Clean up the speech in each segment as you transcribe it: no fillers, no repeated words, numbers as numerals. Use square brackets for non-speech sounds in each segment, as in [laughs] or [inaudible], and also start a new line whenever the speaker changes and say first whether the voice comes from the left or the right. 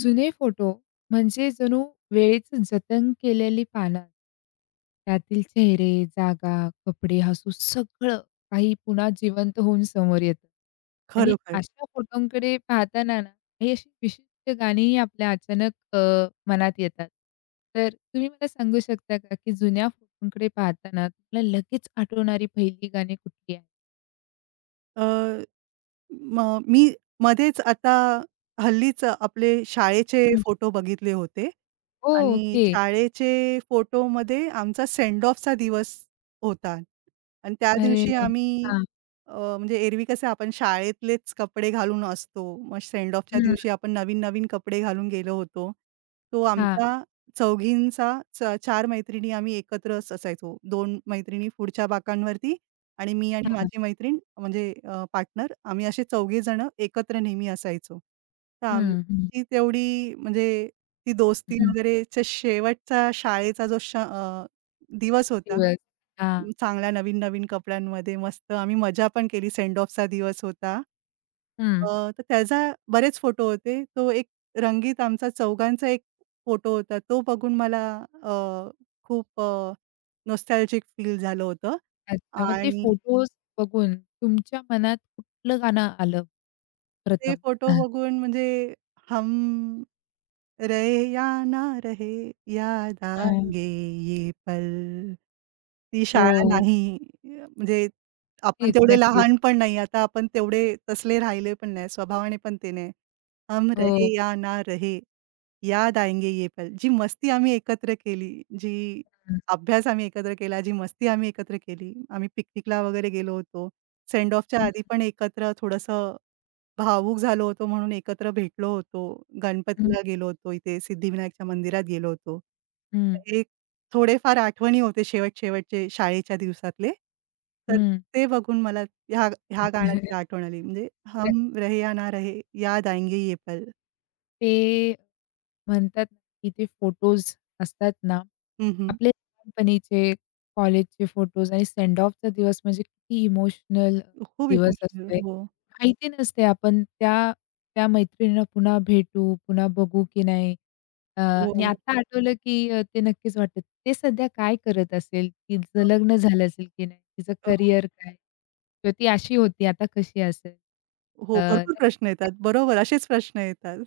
left: जुने फोटो म्हणजे जणू वेळेचं जतन केलेली पानं. त्यातील चेहरे, जागा, कपडे, हसू सगळं काही पुन्हा जिवंत होऊन समोर येतं. आणि
right: खरोखर.
left: अशा फोटोंकडे पाहताना ना, काही अशी विशिष्ट गाणीही आपल्या अचानक मनात येतात. तर तुम्ही मला सांगू शकता का, की जुन्या फोटोंकडे पाहताना तुम्हाला लगेच आठवणारी पहिली गाणी कुठली आहेत?
right: अ, म मी मध्येच आता हल्लीच आपले शाळेचे
left: हं.
right: फोटो बघितले होते आणि
left: ओके.
right: शाळेचे फोटोमध्ये आमचा सेंड ऑफचा दिवस होता आणि त्या
left: अरे!
right: दिवशी आम्ही
left: हां.
right: अ, म्हणजे एरवी कसं आपण शाळेतलेच कपडे घालून असतो. मग सेंड ऑफच्या
left: हं.
right: दिवशी आपण नवीन-नवीन कपडे घालून गेलो होतो. तो
left: हां,
right: आमचा चौघींचा 4 मैत्रिणी आम्ही एकत्रच असायचो. 2 मैत्रिणी पुढच्या बाकांवरती आणि मी आणि
left: हां.
right: माझी मैत्रीण म्हणजे पार्टनर आम्ही असे चौघे जण एकत्र नेहमी असायचो. तर
left: हं,
right: आमची तेवढी म्हणजे ती दोस्ती
left: हं.
right: वगैरेचा शेवटचा शाळेचा जो दिवस होता.
left: दिवस. हां.
right: चांगल्या नवीन-नवीन कपड्यांमध्ये मस्त आम्ही मजा पण केली. सेंड ऑफचा दिवस होता.
left: हं.
right: अ, तर त्याचा बरेच फोटो होते. तो एक रंगीत आमचा चौघांचा एक फोटो होता. तो बघून मला अ, खूप नॉस्टॅल्जिक फील झालं होतं
left: अच्छा. मग ते
right: आणि
left: फोटोज बघून तुमच्या मनात कुठलं गाणं आलं
right: ते
left: प्रथम?
right: फोटो
left: हां.
right: बघून म्हणजे हम रहे या ना रहे याद
left: हां.
right: आएंगे ये पल. ती शाळा
left: हो.
right: नाही म्हणजे आपण
left: नक्कीच,
right: तेवढे
left: नक्कीच.
right: लहान पण नाही. आता आपण तेवढे तसले राहिले पण नाही. स्वभावाने पण ते नाही. हम
left: हो.
right: रहे या ना रहे याद आएंगे ये पल. जी मस्ती आम्ही एकत्र केली, जी
left: हं.
right: अभ्यास आम्ही एकत्र केला, जी मस्ती आम्ही एकत्र केली. आम्ही पिकनिकला वगैरे गेलो होतो. सेंड ऑफच्या
left: हं,
right: आधी पण एकत्र थोडंसं भावूक झालो होतो म्हणून एकत्र भेटलो होतो.
left: हं,
right: गणपतीला गेलो होतो, इथे सिद्धिविनायकच्या मंदिरात गेलो होतो.
left: हं,
right: हे थोडेफार आठवणी होते शेवट-शेवटचे शाळेच्या दिवसातले. तर ते बघून मला ह्या ह्या
left: [laughs] हं.
right: गाण्याची आठवण आली. म्हणजे
left: तर
right: हम रहे या ना रहे, याद आएंगे ये पल.
left: ते म्हणतात ना, की ते फोटोज असतात ना,
right: हं, हं.
left: आपले लहानपणीचे, कॉलेजचे फोटोज आणि सेंड ऑफचा दिवस म्हणजे किती इमोशनल
right: खूप
left: दिवस
right: इमोशनल.
left: असतोय.
right: हो,
left: माहिती नसते आपण त्या त्या मैत्रिणींना पुन्हा भेटू, पुन्हा बघू की नाही. आणि
right: हो.
left: आता आठवलं, की ते नक्कीच वाटतं. ते सध्या काय करत असेल? तिचं लग्न झालं असेल की नाही? तिचं
right: अ,
left: करिअर काय? किंवा ती अशी होती, आता कशी असेल?
right: हो, भरपूर प्रश्न
left: नक्कीच
right: येतात. बरोबर असेच प्रश्न येतात.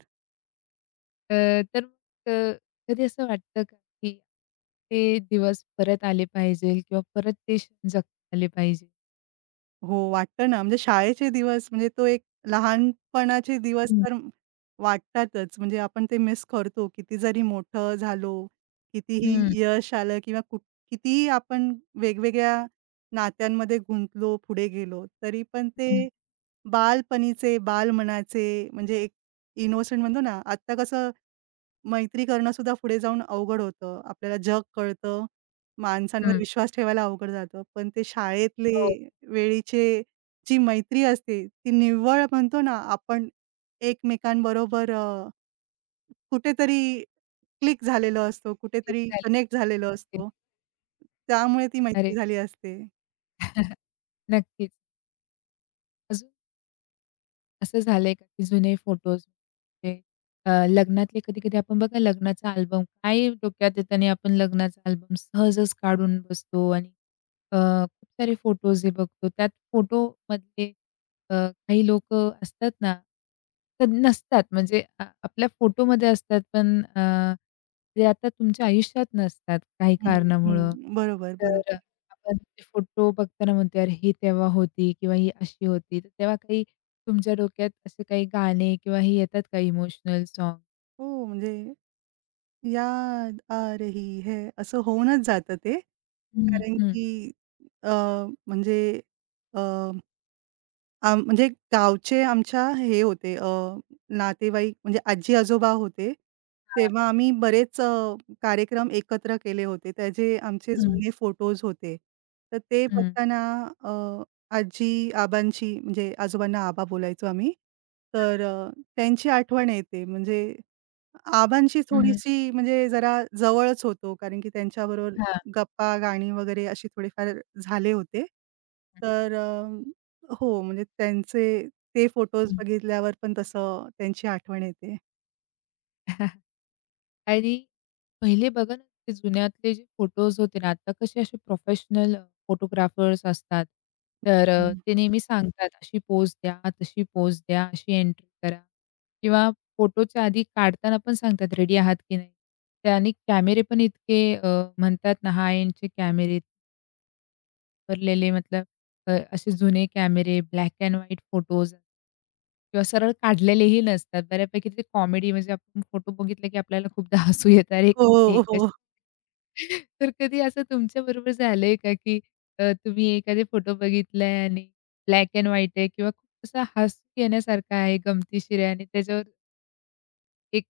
left: तर अ, कधी असं वाटतं का, की ते दिवस परत आले पाहिजेल किंवा परत ते क्षण जगता आले पाहिजे?
right: हो, वाटतं ना, म्हणजे शाळेचे दिवस म्हणजे तो एक लहानपणाचे दिवस
left: हं.
right: तर वाटतातच. म्हणजे आपण ते मिस करतो. किती जरी मोठं झालो,
left: हं,
right: कितीही यश आलं किंवा कितीही आपण वेगवेगळ्या नात्यांमध्ये गुंतलो, पुढे गेलो, तरी पण
left: हं,
right: ते बालपणीचे, बालमनाचे म्हणजे एक इनोसेंट म्हणतो ना, आत्ता कसं मैत्री करणंसुद्धा पुढे जाऊन अवघड होतं. आपल्याला जग कळतं. माणसांवर
left: हं.
right: विश्वास ठेवायला अवघड जातं. पण ते शाळेतले
left: हो,
right: वेळीचे जी मैत्री असते, ती निव्वळ म्हणतो ना आपण एकमेकांबरोबर कुठेतरी क्लिक झालेलो असतो,
left: क्लिक
right: कुठेतरी
left: झालं.
right: कनेक्ट झालेलो
left: नक्कीच.
right: असतो. त्यामुळे ती मैत्री
left: अरे,
right: झाली असते.
left: [laughs] नक्कीच. असं झालंय का की जुने फोटोज म्हणजे लग्नातले कधी-कधी आपण बघा लग्नाचा अल्बम काय डोक्यात येतं आणि आपण लग्नाचा अल्बम सहजच काढून बसतो आणि अ, खूप सारे फोटोज हे बघतो. त्यात फोटोमधले अ, काही लोकं असतात ना, तर नसतात म्हणजे आपल्या फोटोमध्ये असतात पण ते आता तुमच्या आयुष्यात नसतात काही
right: हं,
left: कारणामुळं.
right: हं. बरोबर,
left: तर
right: बरोबर.
left: आपण ते फोटो बघताना म्हणतो, "अरे, ही तेव्हा होती किंवा ही अशी होती." तर तेव्हा काही तुमच्या डोक्यात असे काही गाणे किंवा हे येतात का इमोशनल सॉन्ग?
right: हो, म्हणजे याद आ रही है असं होऊनच जातं ते.
left: हं,
right: कारण
left: हं.
right: की अ, म्हणजे अ, आ म्हणजे गावचे आमच्या हे होते नातेवाईक म्हणजे आजी-आजोबा होते. तेव्हा आम्ही बरेच कार्यक्रम एकत्र केले होते. त्याचे आमचे
left: हां.
right: जुने फोटोज होते. तर ते
left: हं, हं.
right: बघताना अ, आजी आबांची म्हणजे आजोबांना आबा बोलायचो आम्ही. तर त्यांची आठवण येते म्हणजे आबांशी
left: हं, हं.
right: थोडीशी म्हणजे जरा जवळच होतो, कारण की त्यांच्याबरोबर
left: हां.
right: गप्पा, गाणी वगैरे असे थोडेफार झाले होते. तर हो, म्हणजे त्यांचे ते फोटोज बघितल्यावर पण तसं त्यांची आठवण येते.
left: हं. आणि पहिले बघा ना, ते जुन्यातले जे फोटोज होते ना, आता कसे असे प्रोफेशनल फोटोग्राफर्स असतात. तर
right: हं.
left: ते नेहमी सांगतात, "अशी पोज द्या, तशी पोज द्या, अशी एंट्री करा." किंवा फोटोच्या आधी काढताना पण सांगतात, "रेडी आहात की नाही?" त्याने कॅमेरे पण इतके म्हणतात ना हाय एंडचे कॅमेरे वापरलेले मतलब असे जुने कॅमेरे, ब्लॅक अँड व्हाईट फोटोज किंवा सरळ काढलेलेही नसतात. बऱ्यापैकी ते कॉमेडी म्हणजे आपण फोटो बघितले की आपल्याला खूपदा हसू येतं. अरे, हे
right: हो, हो.
left: कसे [laughs] तर कधी असं तुमच्याबरोबर झालंय का, की तुम्ही एखादे फोटो बघितलाय आणि ब्लॅक अँड व्हाईट आहे किंवा खूप असा हसू येण्यासारखा आहे, गमतीशीर आहे आणि त्याच्यावर एक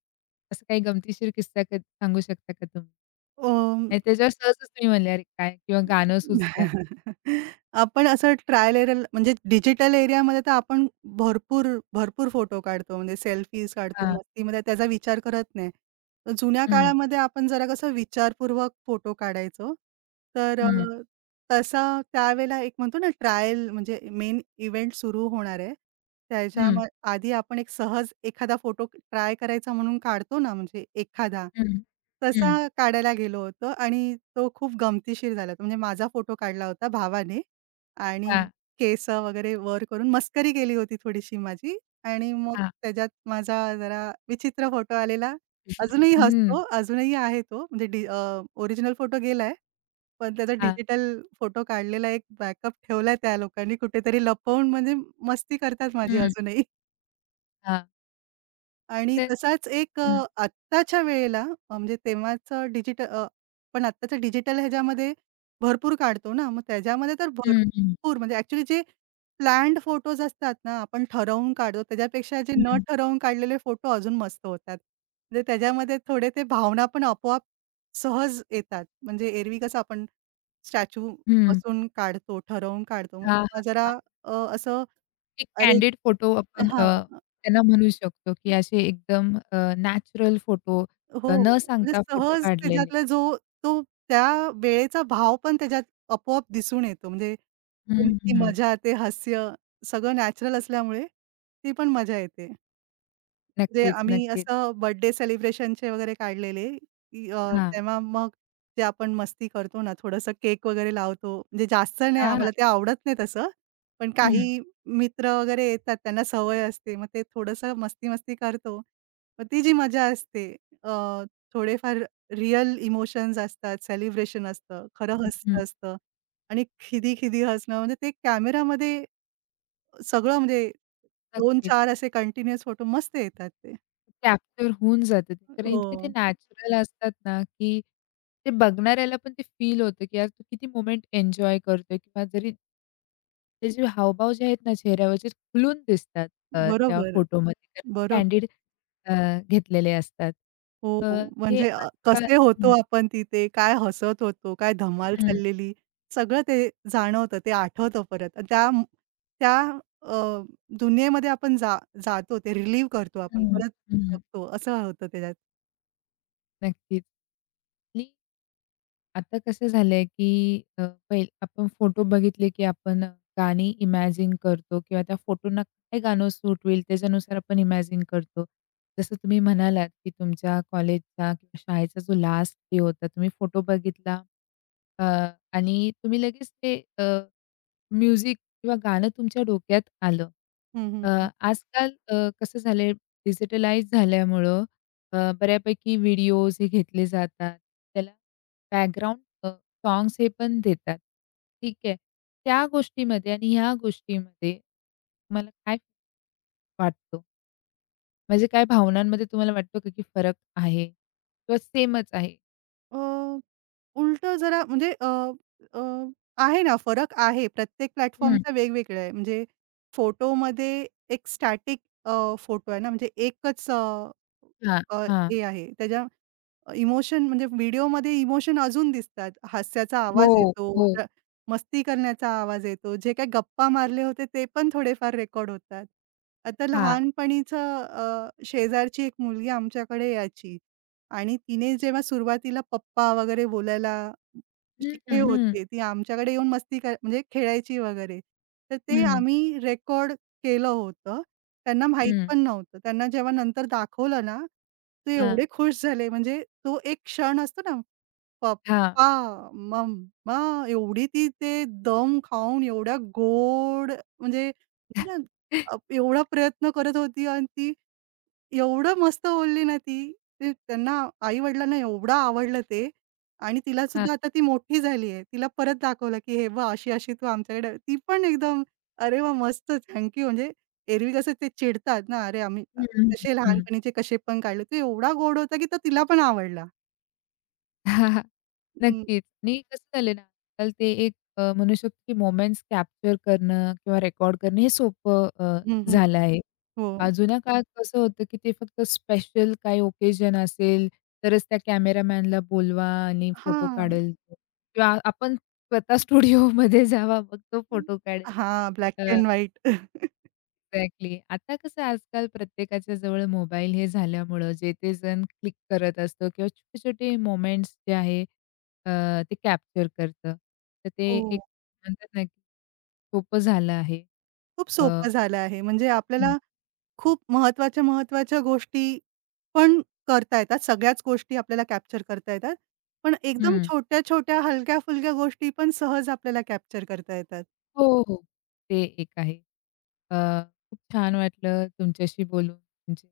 left: असं काही गमतीशीर किस्सा सांगू शकता का तुम्ही?
right: अ,
left: आणि त्याच्यावर सहजच तुम्ही म्हणले, "अरे काय" किंवा गाणं सुचल्यास?
right: [laughs] आपण असं ट्रायल एरल म्हणजे डिजिटल एरियामध्ये तर आपण भरपूर, भरपूर फोटो काढतो. म्हणजे सेल्फीज काढतो,
left: हां.
right: मस्तीमध्ये त्याचा विचार करत नाही. तर जुन्या हं.
left: हं.
right: काळामध्ये आपण जरा कसं विचारपूर्वक फोटो काढायचो. तर अ,
left: Mh.
right: तसा त्यावेळेला एक म्हणतो ना ट्रायल म्हणजे मेन इव्हेंट सुरू होणार आहे. त्याच्या
left: Mh.
right: हं. आधी आपण एक सहज एखादा फोटो ट्राय करायचा म्हणून काढतो ना म्हणजे एखादा,
left: Mh.
right: तसा
left: Mh.
right: काढायला गेलो होतो आणि तो खूप गमतीशीर झाला होता. म्हणजे माझा फोटो काढला होता भावाने आणि
left: Ah,
right: केसं वगैरे वर करून मस्करी केली होती थोडीशी माझी आणि मग
left: ah.
right: त्याच्यात माझा जरा विचित्र फोटो आलेला. अजूनही
left: Mh.
right: हसतो, अजूनही आहे तो म्हणजे ओरिजिनल फोटो गेलाय. पण त्याचा
left: Ah.
right: डिजिटल फोटो काढलेला एक बॅकअप ठेवलाय त्या लोकांनी कुठेतरी लपवून म्हणजे मस्ती करतात माझी [laughs]
left: Mh.
right: अजूनही.
left: हां.
right: आणि
left: तर
right: तसाच एक अ,
left: हं.
right: आत्ताच्या वेळेला म्हणजे तेव्हाचं डिजिटल पण आत्ताचं डिजिटल ह्याच्यामध्ये भरपूर काढतो ना, मग त्याच्यामध्ये तर
left: हं, हं.
right: भरपूर म्हणजे ॲक्चुअली जे प्लॅन्ड फोटोज असतात ना, आपण ठरवून काढतो त्याच्यापेक्षा जे न
left: हं.
right: ठरवून काढलेले फोटो अजून मस्त होतात. म्हणजे त्याच्यामध्ये थोडे ते भावना पण आपोआप सहज येतात. म्हणजे एरवी कसं आपण स्टॅच्यू
left: हं.
right: बसून काढतो, ठरवून काढतो. मग
left: हां,
right: तेव्हा
left: हां,
right: जरा
left: हां.
right: अ, असं
left: एक
right: अरे
left: कँडिड फोटो आपण
right: हां.
left: त्यांना म्हणू शकतो, की असे एकदम नॅचरल फोटो
right: हो,
left: न
right: म्हणजे
left: सांगता फोटो
right: सहज
left: काढलेले.
right: त्याच्यातला जो तो त्या वेळेचा भाव पण त्याच्यात आपोआप दिसून येतो. म्हणजे तुम
left: हं,
right: ती
left: हं.
right: मजा, ते हास्य सगळं नॅचरल असल्यामुळे ती पण मजा येते. म्हणजे
left: नक्कीच,
right: आम्ही
left: नक्कीच.
right: असं बर्थडे सेलिब्रेशनचे वगैरे काढलेले, की अ,
left: हां.
right: तेव्हा मग ते आपण मस्ती करतो ना, थोडंसं केक वगैरे लावतो. म्हणजे जास्त नाही,
left: हां.
right: आम्हाला ते आवडत नाही तसं. पण
left: हं.
right: काही मित्र वगैरे येतात, त्यांना सवय असते. मग ते थोडंसं मस्ती-मस्ती करतो. मग ती जी मजा असते, अ, थोडेफार रिअल इमोशन्स असतात, सेलिब्रेशन असतं, खरं
left: हं. हं.
right: हास्य असतं आणि खिदी-खिदी हसणं म्हणजे ते कॅमेरामध्ये सगळं म्हणजे
left: नक्कीच.
right: 2-4 असे कंटिन्युअस फोटो मस्त येतात ते.
left: कॅप्चर होऊन जातं ते. कारण
right: हो.
left: इतके ते नॅचरल असतात ना, की ते बघणाऱ्याला पण ते फील होतं, की यार, तू किती मोमेंट एन्जॉय करतोय किंवा जरी त्याचे हावभाव जे आहेत ना चेहऱ्यावरचे खुलून दिसतात अ, त्या
right: बरोबर,
left: फोटोमध्ये कारण ते
right: बरोबर.
left: कँडिड अ, घेतलेले असतात. अ,
right: हो,
left: हे
right: म्हणजे अ,
left: आजकाल
right: कसे होतो
left: हं,
right: आपण तिथे, काय हसत होतो, काय धमाल
left: हं,
right: चाललेली, सगळं ते जाणवतं, ते आठवतं परत. आणि त्या त्या अ, दुनियेमध्ये आपण जातो, ते रिलीव्ह करतो आपण,
left: हं,
right: परत
left: हं.
right: जगतो, असं होतं त्याच्यात.
left: नक्कीच. आणि आता कसं झालंय, की पहिले आपण फोटो बघितले, की आपण गाणी इमॅजिन करतो किंवा त्या फोटोंना काय गाणं सूट होईल त्याच्यानुसार आपण इमॅजिन करतो. जसं तुम्ही म्हणालात, की तुमच्या कॉलेजचा किंवा शाळेचा जो लास्ट डे होता, तुम्ही फोटो बघितला अ, आणि तुम्ही लगेच ते म्युझिक किंवा गाणं तुमच्या डोक्यात आलं.
right: हं,
left: अ,
right: हं.
left: आजकाल कसं झालंय डिजिटलाइज झाल्यामुळं बऱ्यापैकी व्हिडिओज हे घेतले जातात. त्याला बॅकग्राऊंड अ, सॉन्ग्स हे पण देतात. ठीक आहे. त्या गोष्टीमध्ये आणि ह्या गोष्टीमध्ये तुम्हाला काय वाटतं? म्हणजे काय भावनांमध्ये तुम्हाला वाटतं का की फरक आहे किंवा सेमच आहे?
right: अ, उलटं जरा म्हणजे अ, अ, आहे ना फरक आहे. प्रत्येक
left: हं.
right: प्लॅटफॉर्मचा वेगवेगळं आहे. म्हणजे फोटोमध्ये एक स्टॅटिक फोटो आहे ना, म्हणजे एकच अ,
left: हां,
right: अ,
left: हां.
right: हे आहे. त्याच्या इमोशन म्हणजे व्हिडिओमध्ये इमोशन अजून दिसतात. हास्याचा
left: हो,
right: आवाज येतो,
left: हो.
right: र मस्ती करण्याचा आवाज येतो. जे काही गप्पा मारले होते ते पण थोडेफार रेकॉर्ड होतात. आता
left: हां.
right: लहानपणीचं अ, शेजारची एक मुलगी आमच्याकडे यायची. आणि तिने जेव्हा सुरुवातीला पप्पा वगैरे बोलायला
left: हं,
right: शिकले
left: हं, हं,
right: होते. ती आमच्याकडे येऊन मस्ती कर म्हणजे खेळायची वगैरे. तर ते हं.
left: हं,
right: आम्ही रेकॉर्ड केलं होतं. त्यांना माहीत
left: हं.
right: पण नव्हतं. त्यांना जेव्हा नंतर दाखवलं ना, ते
left: हां,
right: एवढे खुश झाले. म्हणजे तो एक क्षण असतो ना,
left: हां.
right: पप्पा, मम्मा एवढी ती ते दम खाऊन एवढ्या गोड म्हणजे म्हणतो
left: हां.
right: ना, एवढा प्रयत्न करत होती आणि ती एवढं मस्त बोलली ना ती. ते त्यांना आई-वडिलांना एवढं आवडलं ते आणि तिला सुद्धा आता ती मोठी झाली आहे. तिला परत दाखवलं, की "हे बघ अशी-अशी तू आमच्याकडे" ती पण एकदम "अरे वा मस्त थँक यू." म्हणजे एरवी कसं ते चिडतात ना, "अरे आम्ही अ,
left: हं, हं,
right: कसे
left: हं.
right: लहानपणीचे कसे पण काढले." तो एवढा गोड होता, की तो तिला पण आवडला.
left: [laughs]
right: हं,
left: नक्कीच. आणि कसं झालं ना, आजकाल ते एक म्हणू शकतो की मोमेंट्स कॅप्चर करणं किंवा रेकॉर्ड करणं हे सोपं
right: हं, हं.
left: झालं आहे.
right: हो.
left: जुन्या काळात कसं होतं की ते फक्त स्पेशल काही ओकेजन असेल, तरच त्या कॅमेरामॅनला बोलवा आणि फोटो
right: हां.
left: काढेल तो किंवा आपण स्वतः स्टुडिओमध्ये जावा मग तो फोटो काढेल.
right: हां, black
left: uh
right: and white. [laughs]
left: Exactly. आता कसं आजकाल प्रत्येकाच्या जवळ मोबाईल हे झाल्यामुळं जे ते जण क्लिक करत असतो किंवा छोटे-छोटे मोमेंट्स जे आहे ते कॅप्चर करतं. तर ते
right: हो.
left: एक म्हणतात ना, की सोपं झालं आहे.
right: खूप
left: अ,
right: सोपं झालं आहे. म्हणजे
left: हं,
right: आपल्याला खूप महत्त्वाच्या, महत्त्वाच्या गोष्टी पण करता येतात. सगळ्याच गोष्टी आपल्याला कॅप्चर करता येतात. पण एकदम
left: हं.
right: छोट्या-छोट्या, हलक्या-फुलक्या गोष्टी पण सहज आपल्याला कॅप्चर करता येतात.
left: हो, हो. ते एक आहे. अ, खूप छान वाटलं तुमच्याशी बोलून. तुमचे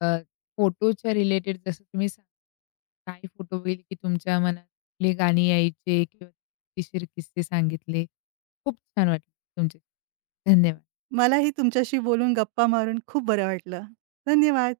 left: अ, फोटोच्या रिलेटेड जसं तुम्ही काही फोटो बघितले की तुमच्या मनातली गाणी यायचे किंवा कितीशीर किस्से सांगितले. खूप छान वाटलं तुमचे धन्यवाद.
right: मलाही तुमच्याशी बोलून, गप्पा मारून खूप बरं वाटलं. धन्यवाद.